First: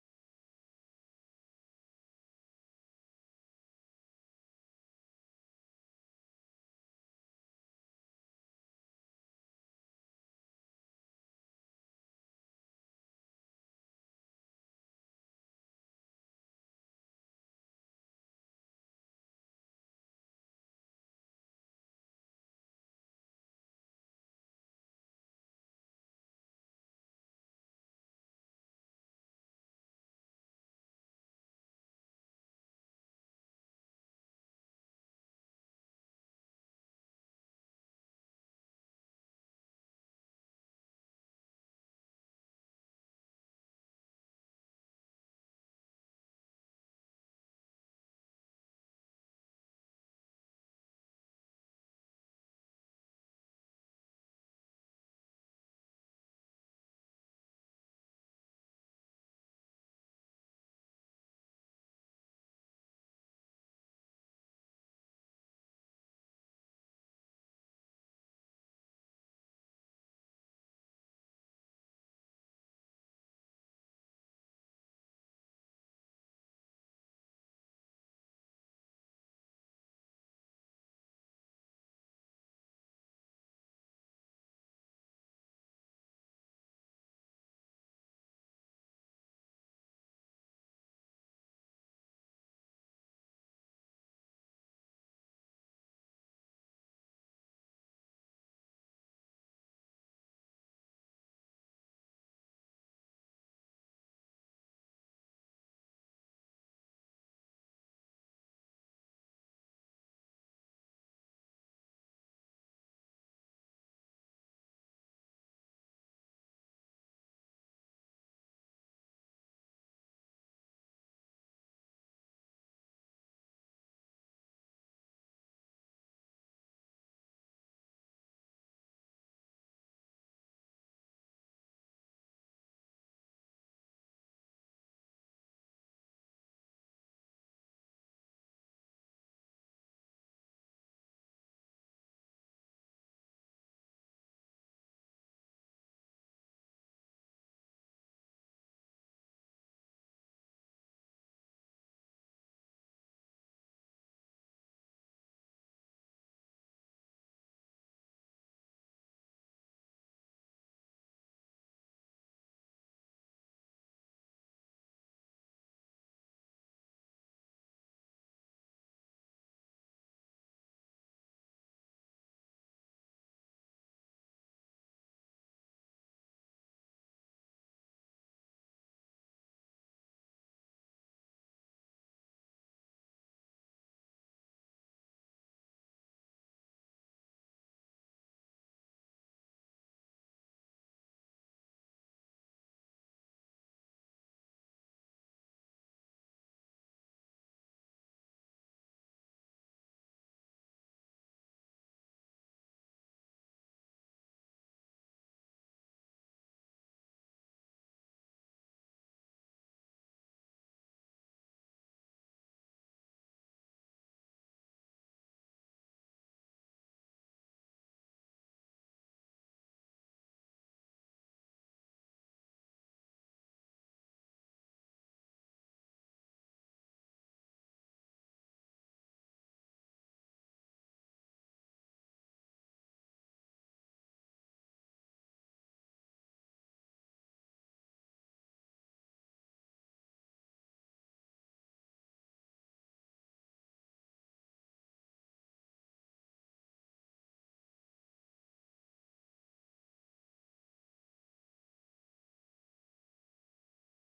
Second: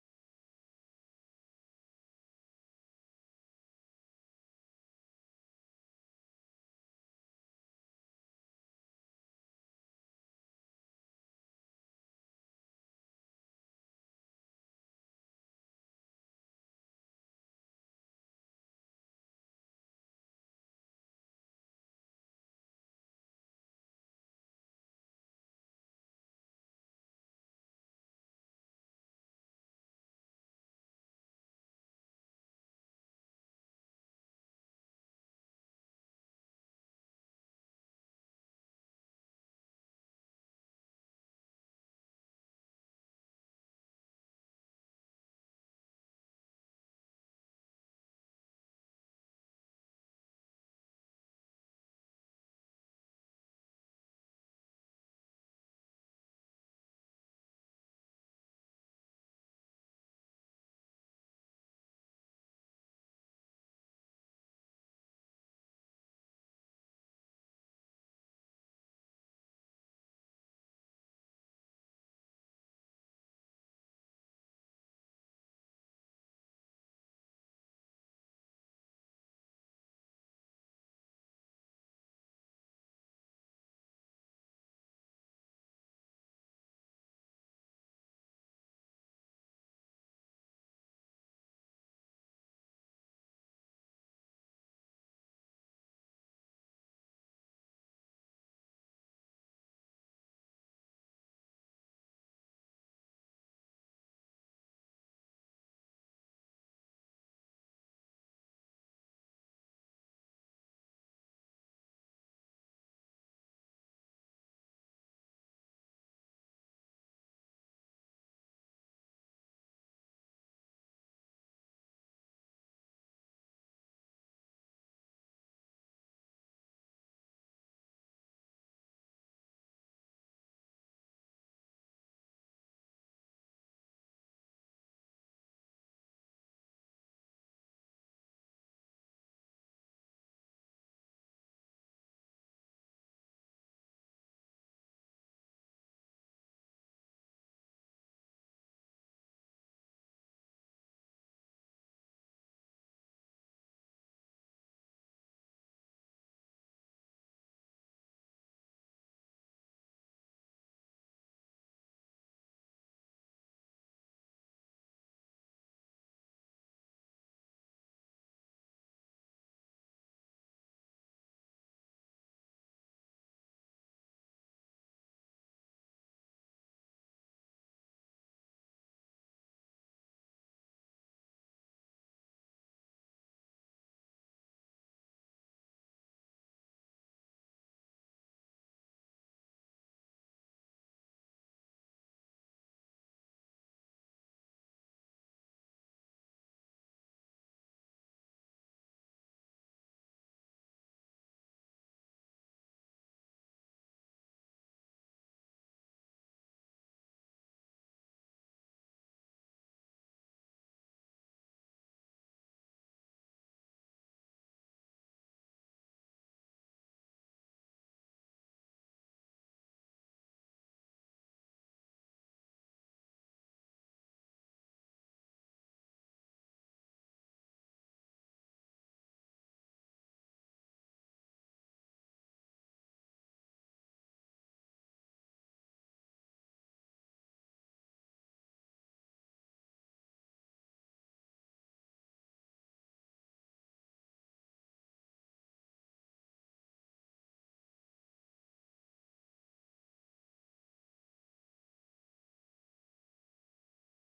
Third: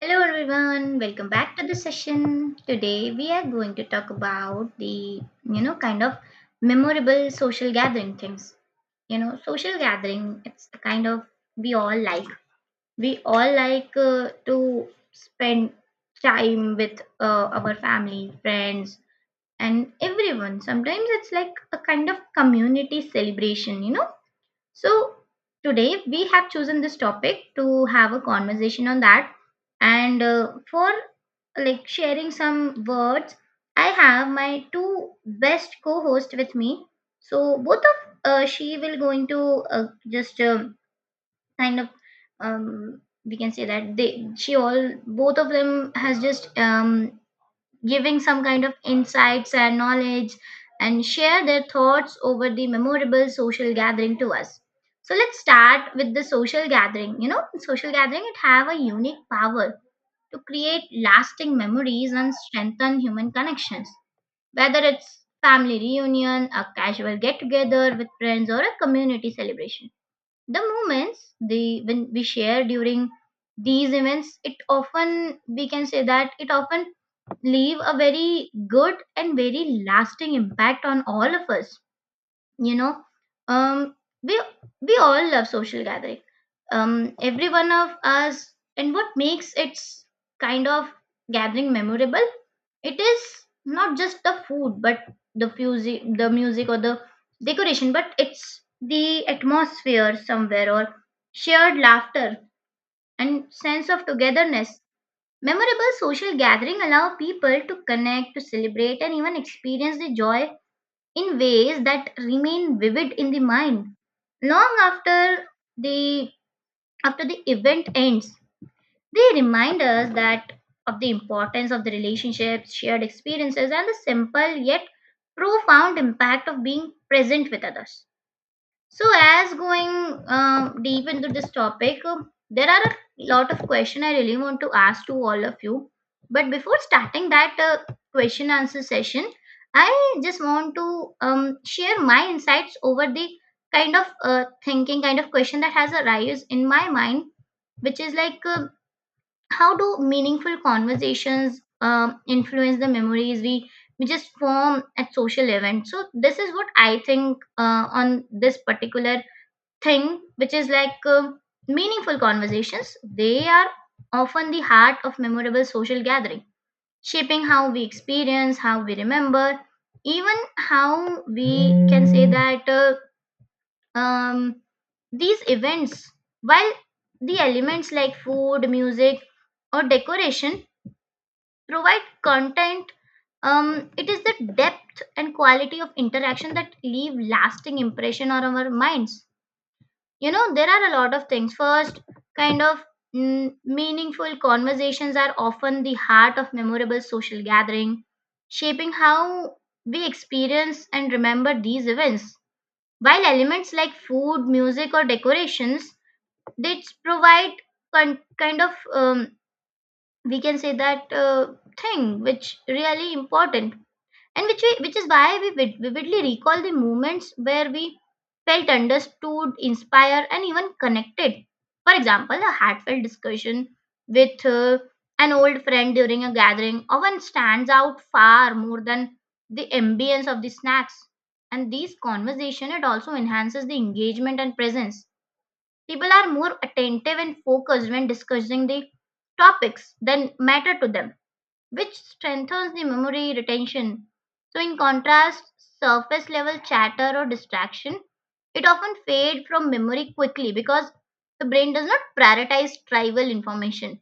Hello everyone, welcome back to the session. Today we are going to talk about the kind of memorable social gathering things. You know, social gathering it's the kind of we all like. We all like to spend time with our family, friends and everyone. Sometimes it's like a kind of community celebration, so, today we have chosen this topic to have a conversation on that. And for like sharing some words, I have my two best co hosts with me. So, both of she will going to just kind of we can say that they she all both of them has just giving some kind of insights and knowledge, and share their thoughts over the memorable social gathering to us. So let's start with the social gathering. You know, social gathering it have a unique power to create lasting memories and strengthen human connections, whether it's family reunion, a casual get together with friends, or a community celebration. The moments the when we share during these events, it often, we can say that it often leave a very good and very lasting impact on all of us. you know um we all love social gathering, every one of us. And what makes its kind of gathering memorable, it is not just the food but the music, or the decoration, but it's the atmosphere somewhere, or shared laughter and sense of togetherness. Memorable social gathering allow people to connect, to celebrate, and even experience the joy in ways that remain vivid in the mind long the after the event ends. They remind us that of the importance of the relationships, shared experiences, and the simple yet profound impact of being present with others. So, as going deep into this topic, there are a lot of questions I really want to ask to all of you. But before starting that question answer session, I just want to share my insights over the kind of thinking, kind of question that has arisen in my mind, which is like, how do meaningful conversations influence the memories we just form at social events? So this is what I think on this particular thing, which is like, meaningful conversations, they are often the heart of memorable social gathering, shaping how we experience, how we remember, even how we can say that um, these events. While the elements like food, music, or decoration provide content, it is the depth and quality of interaction that leave lasting impression on our minds. You know, there are a lot of things. First, kind of, meaningful conversations are often the heart of memorable social gathering, shaping how we experience and remember these events. While elements like food, music, or decorations, they provide kind of, we can say that thing which really important, and which we, which is why we vividly recall the moments where we felt understood, inspired, and even connected. For example, a heartfelt discussion with an old friend during a gathering often stands out far more than the ambience of the snacks. And these conversation, it also enhances the engagement and presence. People are more attentive and focused when discussing the topics that matter to them, which strengthens the memory retention. So, in contrast, surface level chatter or distraction, it often fades from memory quickly because the brain does not prioritize trivial information.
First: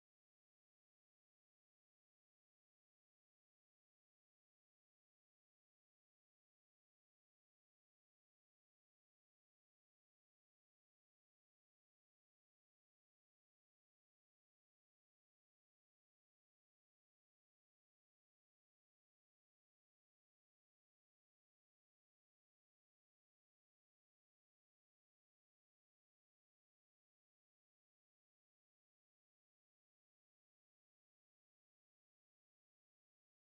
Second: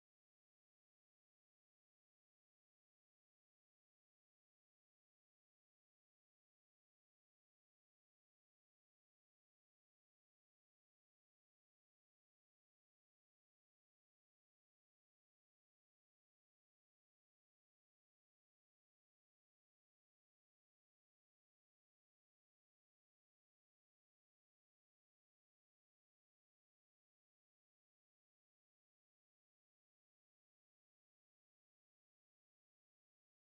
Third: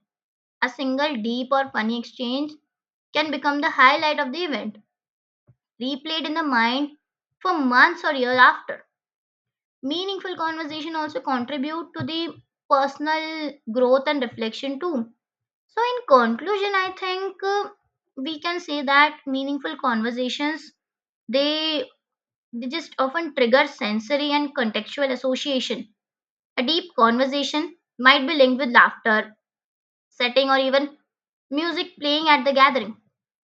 A single deep or funny exchange can become the highlight of the event, replayed in the mind for months or years after. Meaningful conversation also contribute to the personal growth and reflection too. So, in conclusion, I think we can say that meaningful conversations, they they just often trigger sensory and contextual association. A deep conversation might be linked with laughter, setting, or even music playing at the gathering.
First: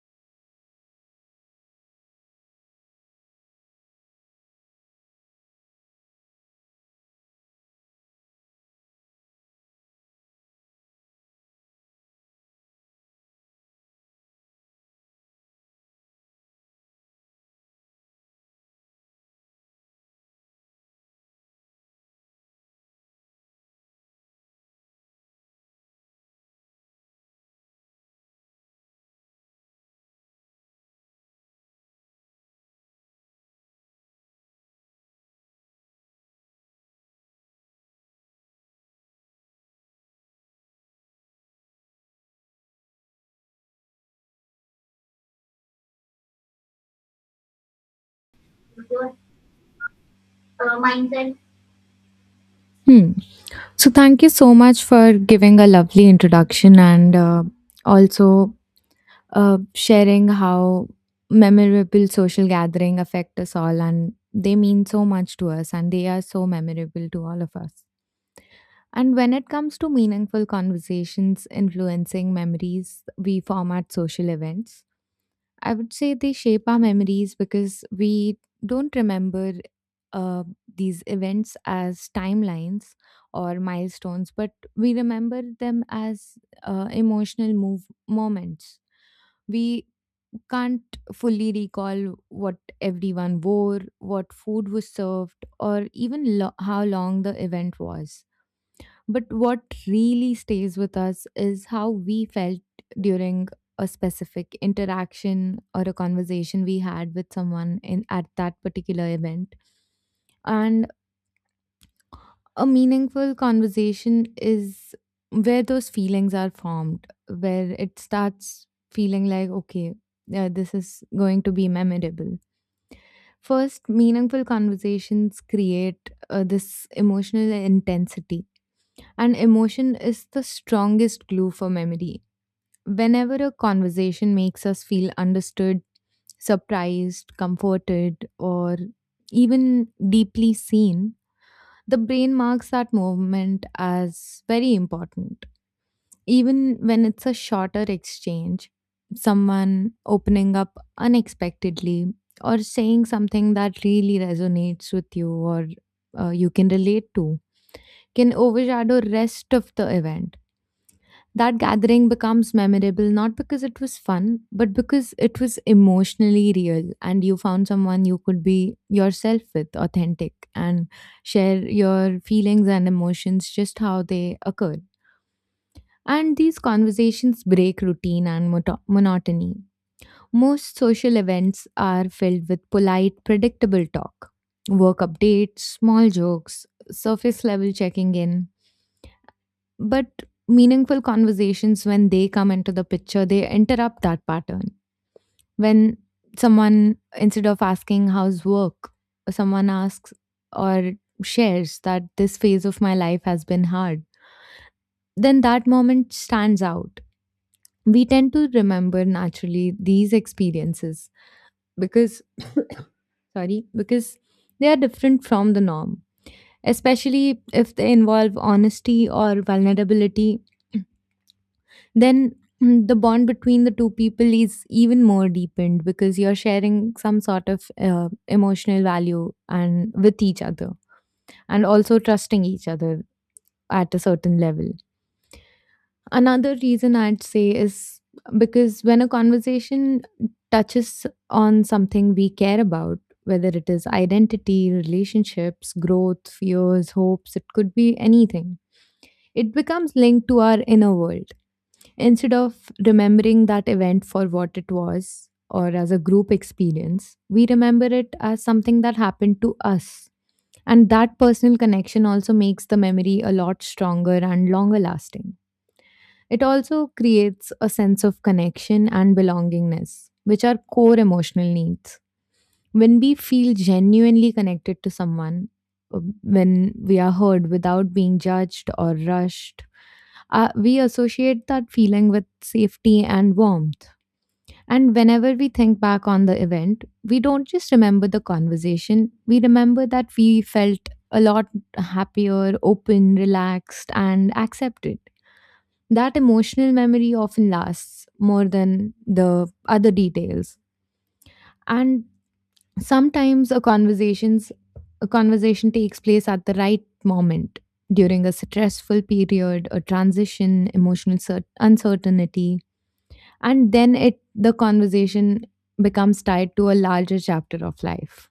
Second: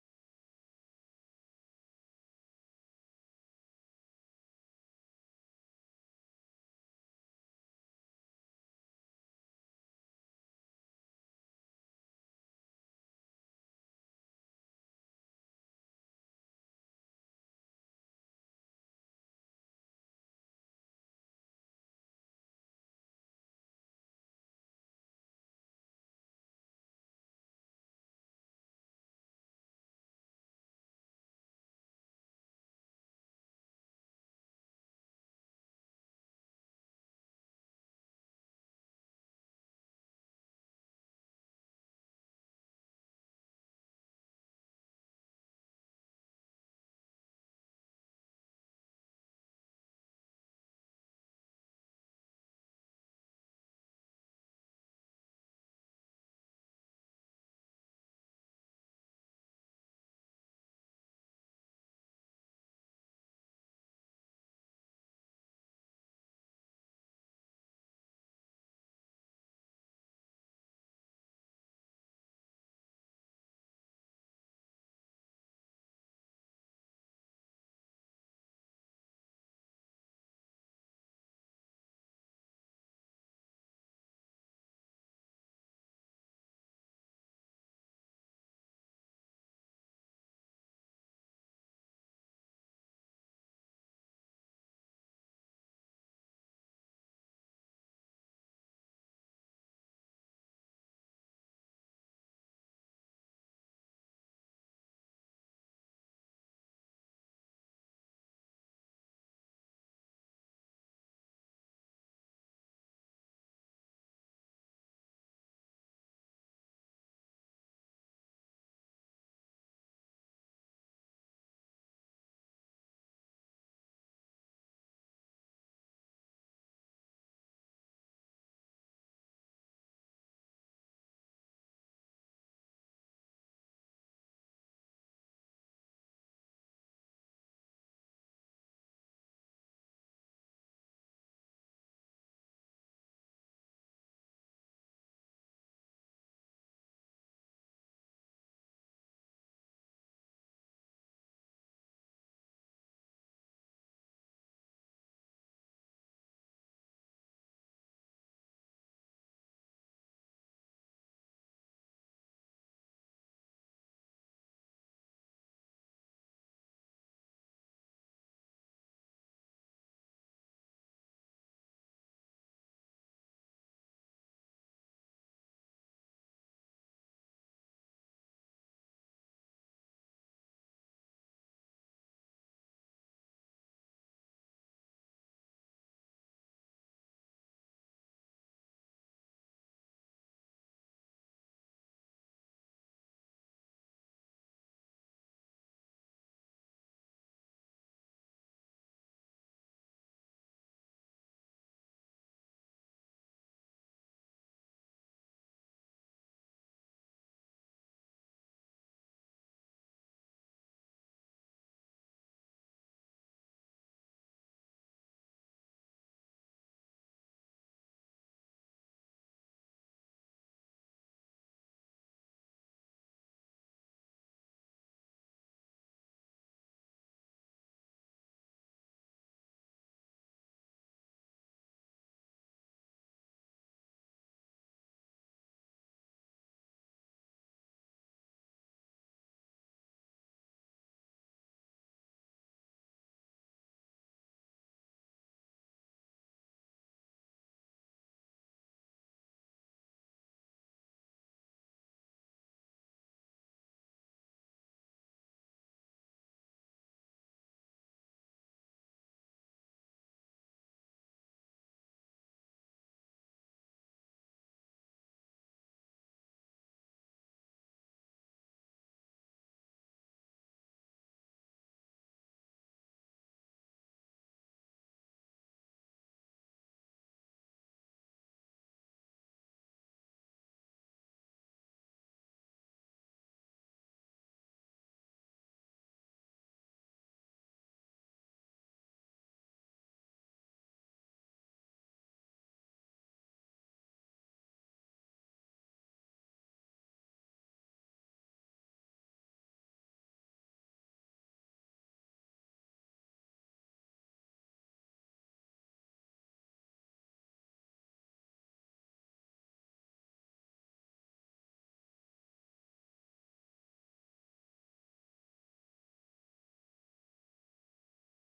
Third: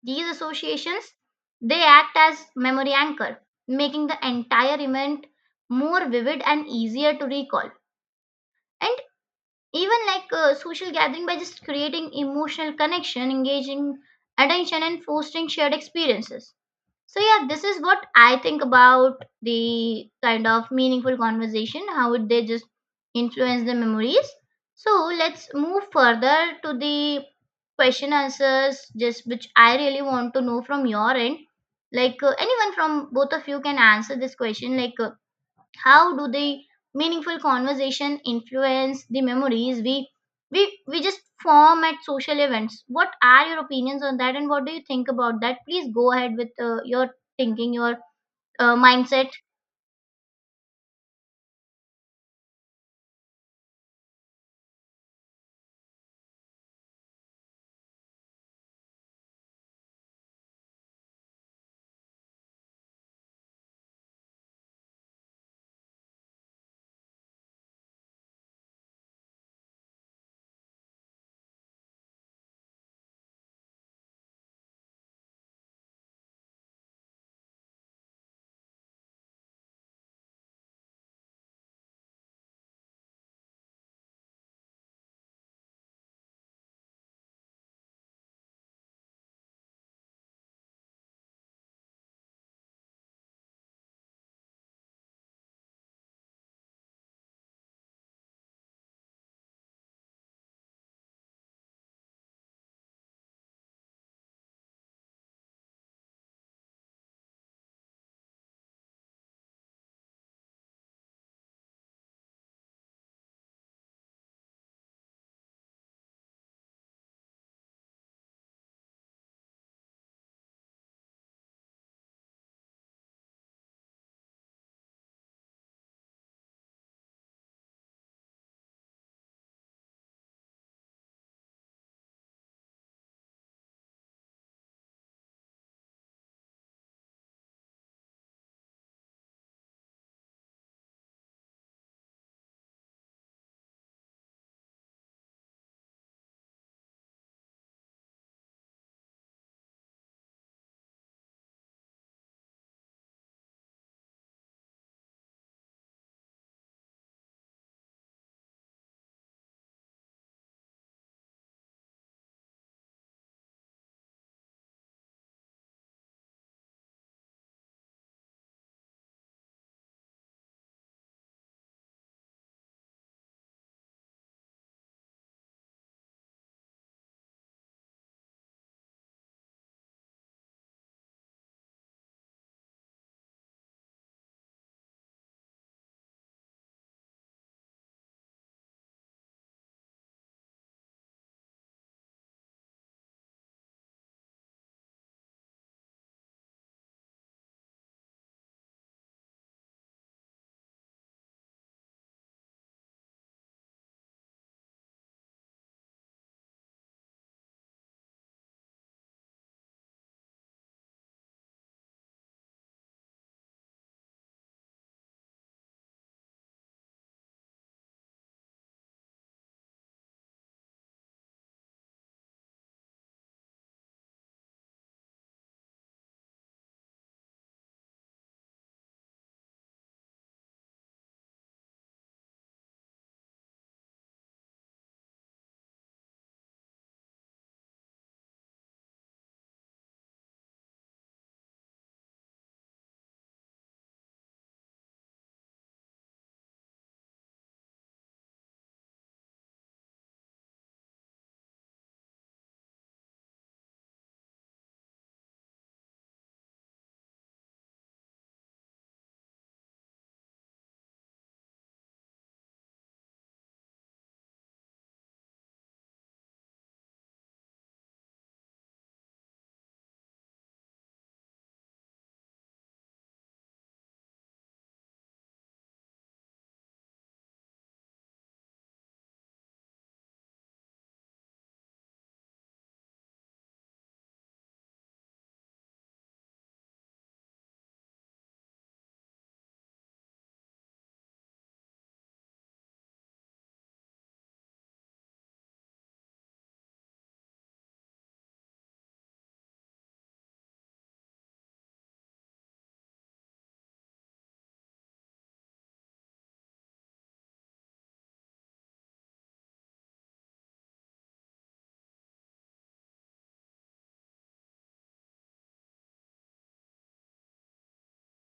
These associations, they act as memory anchor, making the entire event more vivid and easier to recall. And even like social gathering, by just creating emotional connection, engaging attention, and fostering shared experiences. So yeah, this is what I think about the kind of meaningful conversation, how would they just influence the memories. So let's move further to the question answers just which I really want to know from your end. Like, anyone from both of you can answer this question, like, how do the meaningful conversation influence the memories we just form at social events? What are your opinions on that, and what do you think about that? Please go ahead with your thinking, your Your mindset. Mindset. Hmm. So, thank you so much for giving a lovely introduction and also sharing how memorable social gathering affect us all and they mean so much to us and they are so memorable to all of us. And when it comes to meaningful conversations influencing memories we form at social events, I would say they shape our memories because we don't remember uh, these events as timelines or milestones, but we remember them as emotional move moments. We can't fully recall what everyone wore, what food was served, or even how long the event was, but what really stays with us is how we felt during a specific interaction or a conversation we had with someone in at that particular event. And a meaningful conversation is where those feelings are formed, where it starts feeling like, okay, yeah, this is going to be memorable. First, meaningful conversations create this emotional intensity, and emotion is the strongest glue for memory. Whenever a conversation makes us feel understood, surprised, comforted, or even deeply seen, the brain marks that moment as very important. Even when it's a shorter exchange, someone opening up unexpectedly or saying something that really resonates with you or you can relate to can overshadow rest of the event. That gathering becomes memorable not because it was fun, but because it was emotionally real and you found someone you could be yourself with, authentic, and share your feelings and emotions just how they occur. And these conversations break routine and monotony. Most social events are filled with polite, predictable talk, work updates, small jokes, surface level checking in, but meaningful conversations, when they come into the picture, they interrupt that pattern. When someone, instead of asking, "How's work," someone asks or shares that this phase of my life has been hard, then that moment stands out. We tend to remember naturally these experiences because, sorry, because they are different from the norm, especially if they involve honesty or vulnerability. Then the bond between the two people is even more deepened because you're sharing some sort of emotional value and with each other and also trusting each other at a certain level. Another reason I'd say is because when a conversation touches on something we care about, whether it is identity, relationships, growth, fears, hopes, it could be anything, it becomes linked to our inner world. Instead of remembering that event for what it was or as a group experience, we remember it as something that happened to us. And that personal connection also makes the memory a lot stronger and longer lasting. It also creates a sense of connection and belongingness, which are core emotional needs. When we feel genuinely connected to someone, when we are heard without being judged or rushed, we associate that feeling with safety and warmth. And whenever we think back on the event, we don't just remember the conversation, we remember that we felt a lot happier, open, relaxed, and accepted. That emotional memory often lasts more than the other details. And sometimes a conversation takes place at the right moment during a stressful period, a transition, emotional uncertainty, and then it the conversation becomes tied to a larger chapter of life.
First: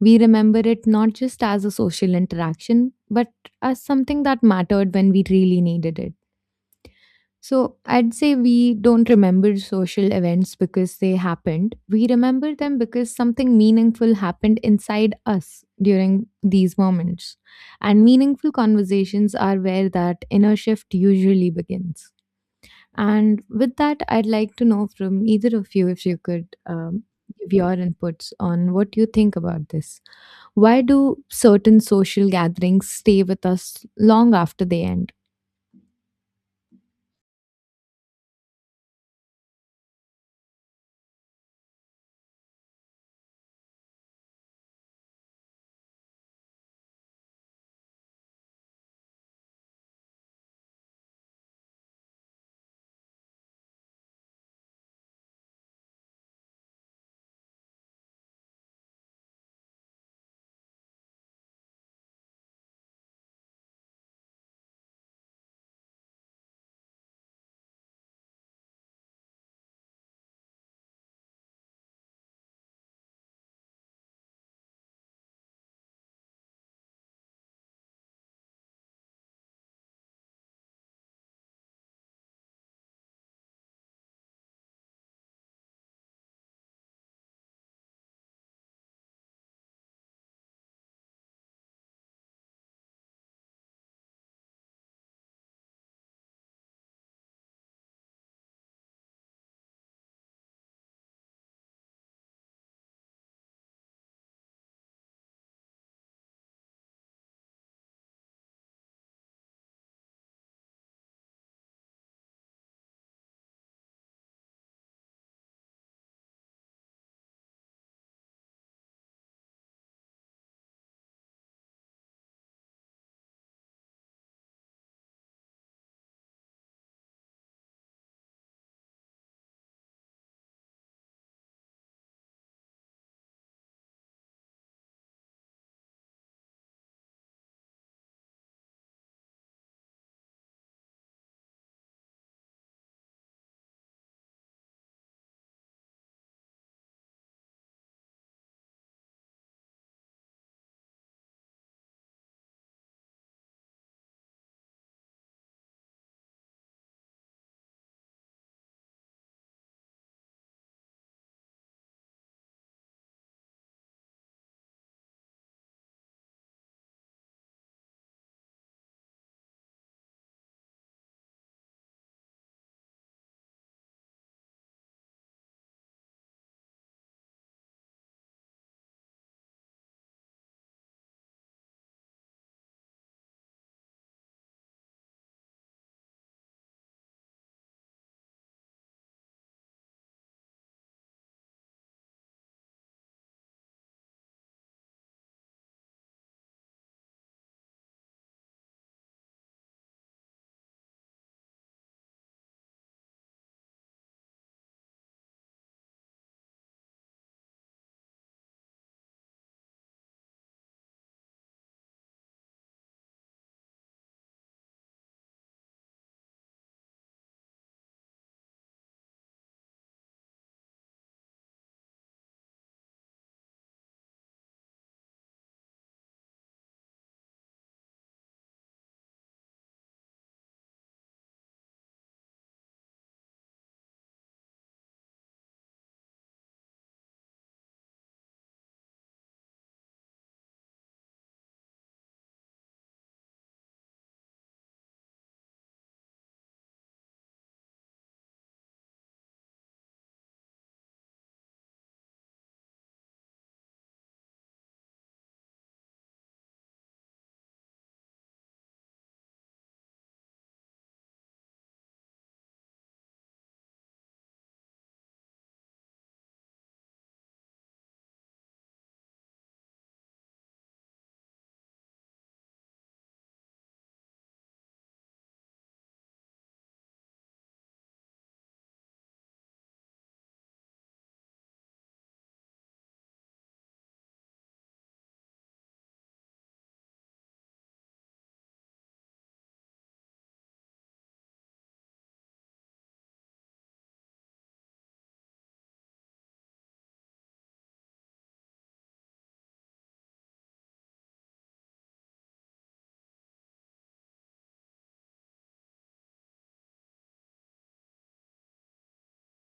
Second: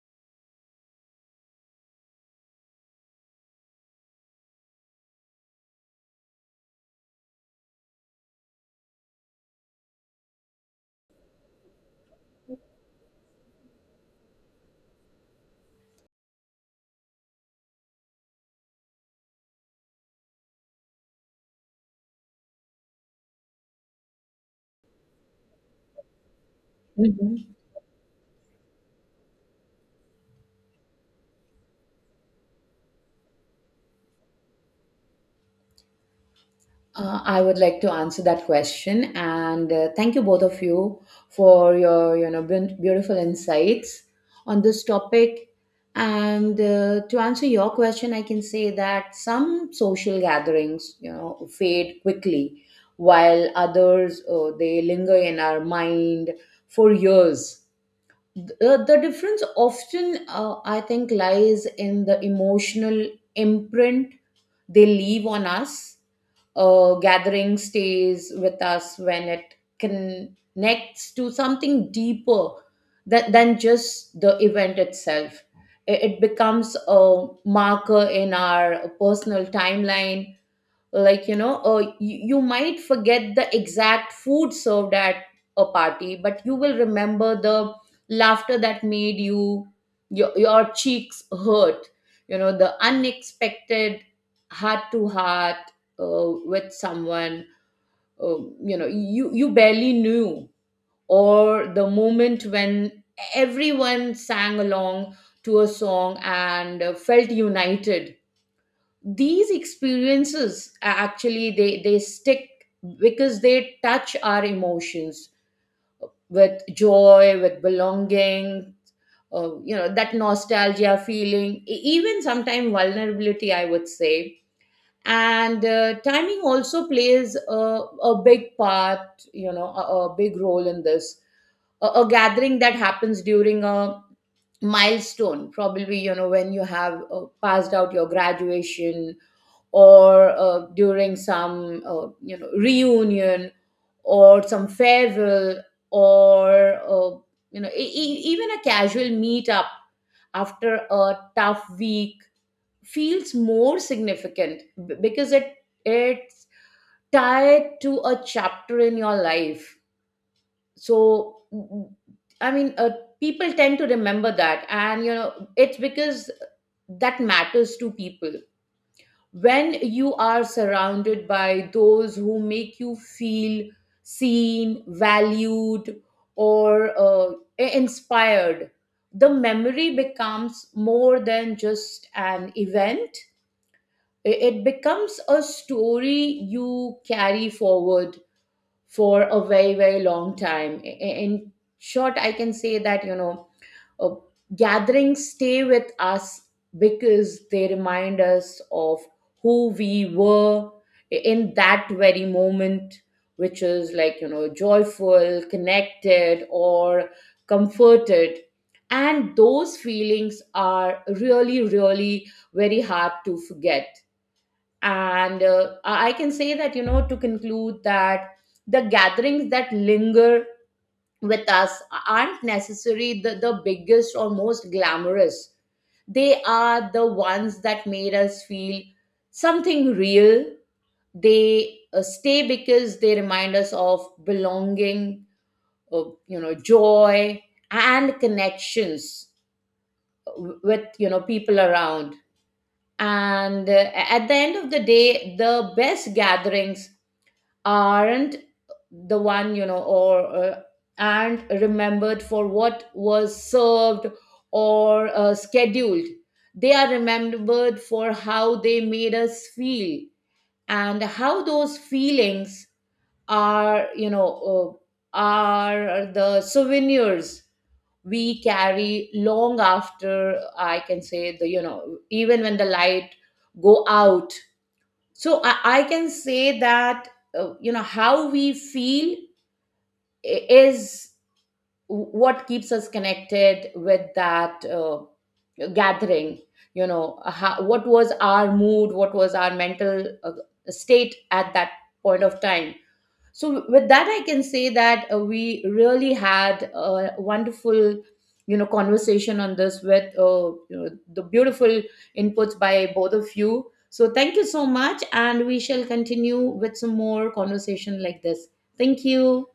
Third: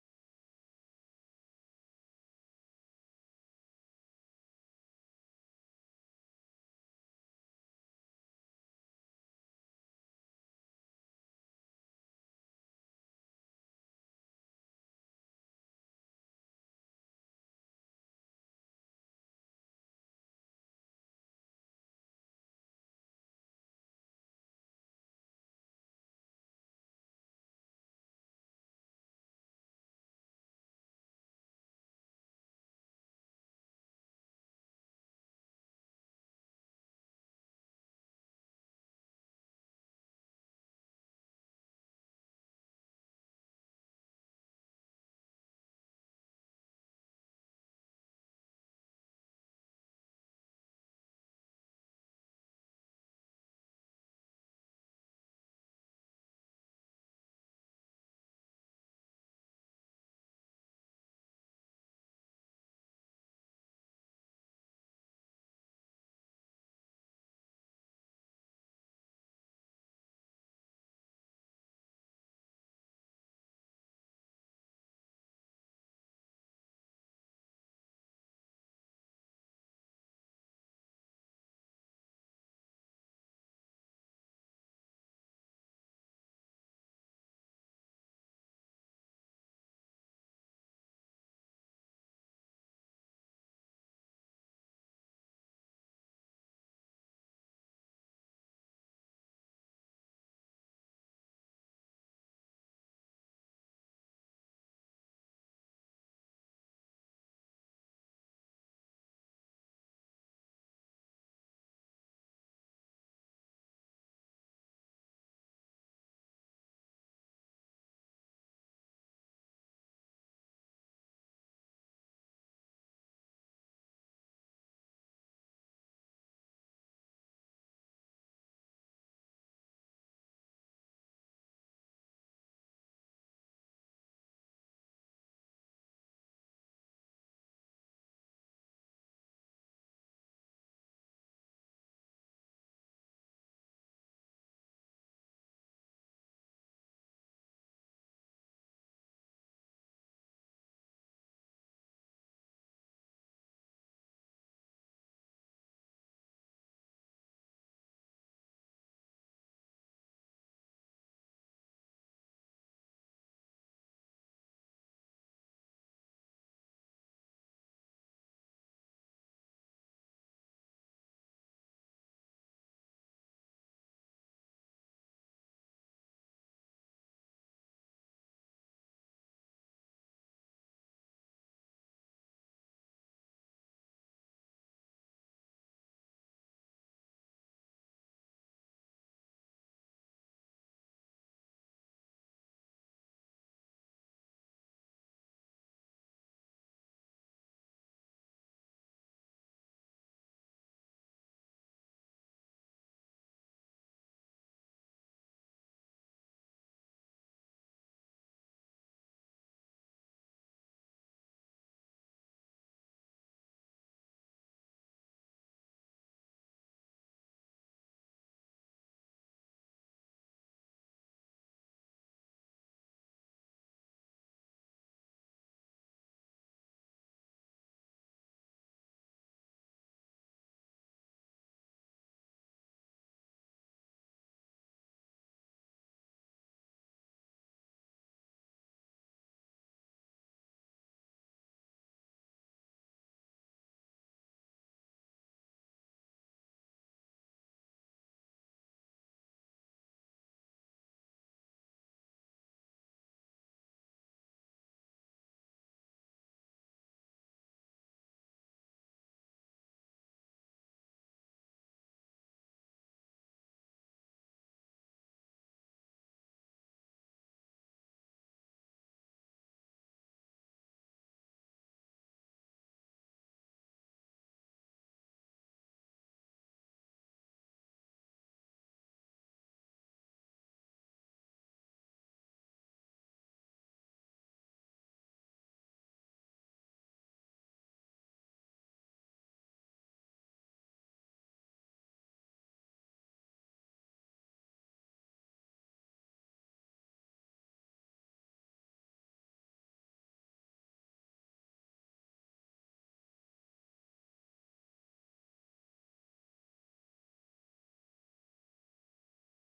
We remember it not just as a social interaction, but as something that mattered when we really needed it. So I'd say we don't remember social events because they happened. We remember them because something meaningful happened inside us during these moments. And meaningful conversations are where that inner shift usually begins. And with that, I'd like to know from either of you if you could give Mhm. your inputs on what you think about this. Why do certain social gatherings stay with us long after they end? I would like to answer that question, and thank you both of you for your beautiful insights on this topic. And To answer your question, I can say that some social gatherings fade quickly, while others they linger in our mind for years. The difference often, I think, lies in the emotional imprint they leave on us. Uh, gathering stays with us when it connects to something deeper than just the event itself. It becomes a marker in our personal timeline, like you might forget the exact food served at a party, but you will remember the laughter that made your cheeks hurt, the unexpected heart to heart with someone, uh, you barely knew, or the moment when everyone sang along to a song and felt united. These experiences, actually they stick because they touch our emotions, with joy, with belonging, that nostalgia feeling, even sometimes vulnerability, I would say. And Timing also plays a big part, a big role in this. A gathering that happens during a milestone, probably, when you have passed out your graduation, or during some reunion, or some farewell, or even a casual meetup after a tough week feels more significant because it's tied to a chapter in your life. So i mean uh, people tend to remember that, and it's because that matters to people. When you are surrounded by those who make you feel seen, valued, or inspired, the memory becomes more than just an event. It becomes a story you carry forward for a very, very long time. In short, I can say that, uh, gatherings stay with us because they remind us of who we were in that very moment, which is joyful, connected, or comforted, and those feelings are really, really very hard to forget. And I can say that, to conclude, that the gatherings that linger with us aren't necessarily the biggest or most glamorous. They are the ones that made us feel something real. They stay because they remind us of belonging, of, joy and connections with, people around. And at the end of the day, the best gatherings aren't the one, or and remembered for what was served or scheduled. They are remembered for how they made us feel, and how those feelings are, are the souvenirs we carry long after, I can say, the you know even when the light go out. So I can say that how we feel is what keeps us connected with that gathering. How, what was our mood, what was our mental state at that point of time. So with that, I can say that we really had a wonderful, conversation on this, with the beautiful inputs by both of you. So thank you so much, and we shall continue with some more conversation like this. Thank you.